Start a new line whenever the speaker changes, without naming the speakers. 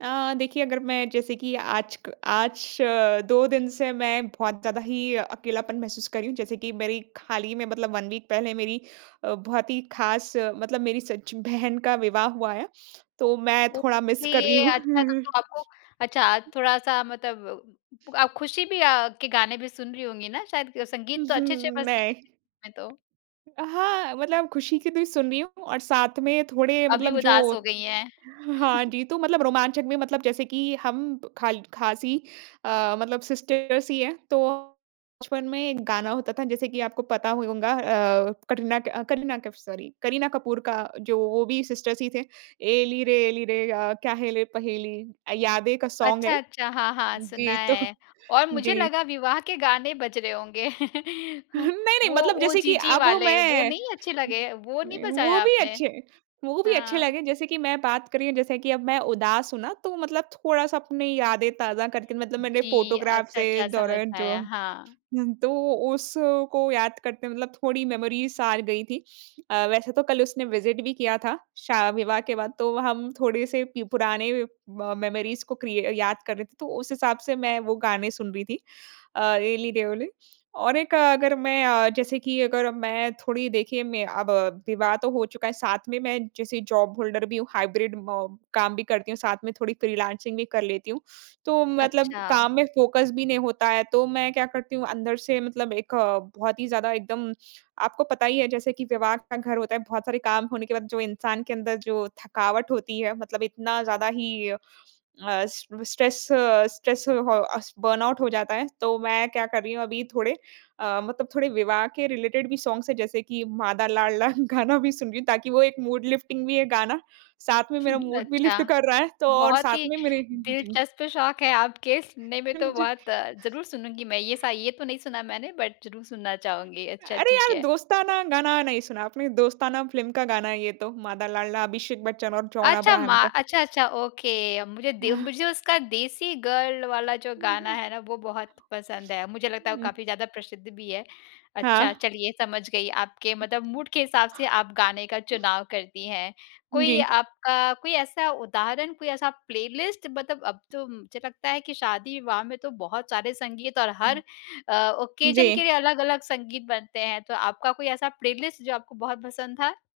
अ, देखिए, अगर मैं, जैसे कि आज क आज 2 दिन से मैं बहुत ज़्यादा ही अकेलापन महसूस कर रही हूँ। जैसे कि मेरी खाली में मतलब 1 वीक पहले मेरी अ, बहुत ही ख़ास मतलब मेरी सच बहन का विवाह हुआ है, तो मैं थोड़ा मिस कर रही
ओके,
हूँ।
अच्छा, तब तो आपको अच्छा, थोड़ा-सा मतलब उम, आप खुशी भी अ, के गाने भी सुन रही होंगी ना, शायद ग
उ
संगीत तो
हुँ,
अच्छे-अच्छे बजते रहते
मैं
हैं, में तो।
अ, हाँ, मतलब खुशी के द सुन रही हूँ, और साथ में थोड़े
अभी
मतलब जो
उदास हो गई हैं।
हाँ जी, तो मतलब रोमांचक में मतलब जैसे कि हम खाल ख़ास ही अ, मतलब सिस्टर्स ही हैं। तो बचपन में एक गाना होता था, जैसे कि आपको पता होगा अ, कटरीना कै अ, करीना कैफ़, सॉरी, करीना कपूर का, जो वो भी सिस्टर्स ही थे, "एली रे, एली रे, अ, क्या है ले पहेली" अ, यादें का सॉन्ग
अच्छा,
है।
अच्छा, हाँ, हाँ, सुना
जी, तो
है। और मुझे
जी।
लगा, विवाह के गाने बज रहे होंगे।
नहीं, नहीं,
वो,
मतलब
ओ
जैसे कि
जीजी
अब
वाले। वो
मैं
नहीं अच्छे लगे? वो नहीं
नहीं, वो
बजाया
भी
आपने?
अच्छे वो भी अच्छे
हाँ।
लगे। जैसे कि मैं बात कर रही हूँ जैसे कि अब मैं उदास हूँ ना, तो मतलब थोड़ा-सा अपनी यादें ताज़ा करके, मतलब मैंने
जी,
फ़ोटोग्राफ़
अच्छा,
से,
अच्छा,
इस
समझ
दौरान जो
आया, हाँ।
हुँ, तो उसको याद करते मतलब थोड़ी मेमरीज़ आ गई थी। अ, वैसे तो कल उसने विज़िट भी किया था, शा विवाह के बाद। तो हम थोड़े से पि पुराने म मेमरीज़ को क्रिय याद कर रहे थे, तो उस हिसाब से मैं वो गाने सुन रही थी अ, एली रे एली। और एक, अगर मैं अ, जैसे कि अगर मैं थोड़ी, देखिए, मैं अब विवाह तो हो चुका है। साथ में, मैं जैसे जॉब होल्डर भी हूँ, हाइब्रिड म काम भी करती हूँ, साथ में थोड़ी फ्रीलांसिंग भी कर लेती हूँ। तो मतलब
अच्छा।
काम में फ़ोकस भी नहीं होता है। तो मैं क्या करती हूँ, अंदर से, मतलब एक बहुत ही ज़्यादा एकदम, आपको पता ही है, जैसे कि विवाह का घर होता है, बहुत सारे काम होने के बाद, जो इंसान के अंदर जो थकावट होती है, मतलब इतना ज़्यादा ही अस स्ट्रेस स्ट्रेस हो अस बर्नआउट हो जाता है। तो मैं क्या कर रही हूँ, अभी थोड़े अ, मतलब थोड़े विवाह के रिलेटेड भी सॉन्ग्स हैं, जैसे कि माँ दा लाडला गाना भी सुन रही हूँ, ताकि वो एक मूड लिफ्टिंग भी है गाना। साथ में मेरा मूड भी
अच्छा।
लिफ्ट कर रहा है, तो और
बहुत
साथ
ही
में मेरे जी।
दिलचस्प शौक हैं आपके। सुनने में
हाँ
तो
जी।
बहुत ज़रूर सुनूँगी मैं। ये सा ये तो नहीं सुना मैंने, बट ज़रूर सुनना चाहूँगी। अच्छा,
अरे!
ठीक
यार,
है।
दोस्ताना गाना नहीं सुना आपने। दोस्ताना फ़िल्म का गाना है ये तो, माँ दा लाडला, अभिषेक बच्चन और जॉन
अच्छा, मा
अब्राहम का।
अच्छा, अच्छा, ओके अ, मुझे दे
हाँ।
मुझे उसका देसी गर्ल वाला जो
हुँ,
गाना
हुँ।
है ना, वो बहुत पसंद है। मुझे लगता है, वो
हुँ।
काफ़ी ज़्यादा प्रसिद्ध भी है। अच्छा,
हाँ।
चलिए, समझ गई। आपके मतलब मूड के हिसाब से आप गाने का चुनाव करती हैं।
हुँ
कोई
जी।
आपका कोई ऐसा उदाहरण, कोई ऐसा प्लेलिस्ट, मतलब अब तो मुझे लगता है कि शादी-विवाह में तो बहुत सारे संगीत और
हुँ।
हर अ, ओकेज़न के
जी।
लिए अलग-अलग संगीत बनते हैं। तो आपका कोई ऐसा प्लेलिस्ट, जो आपको बहुत पसंद था?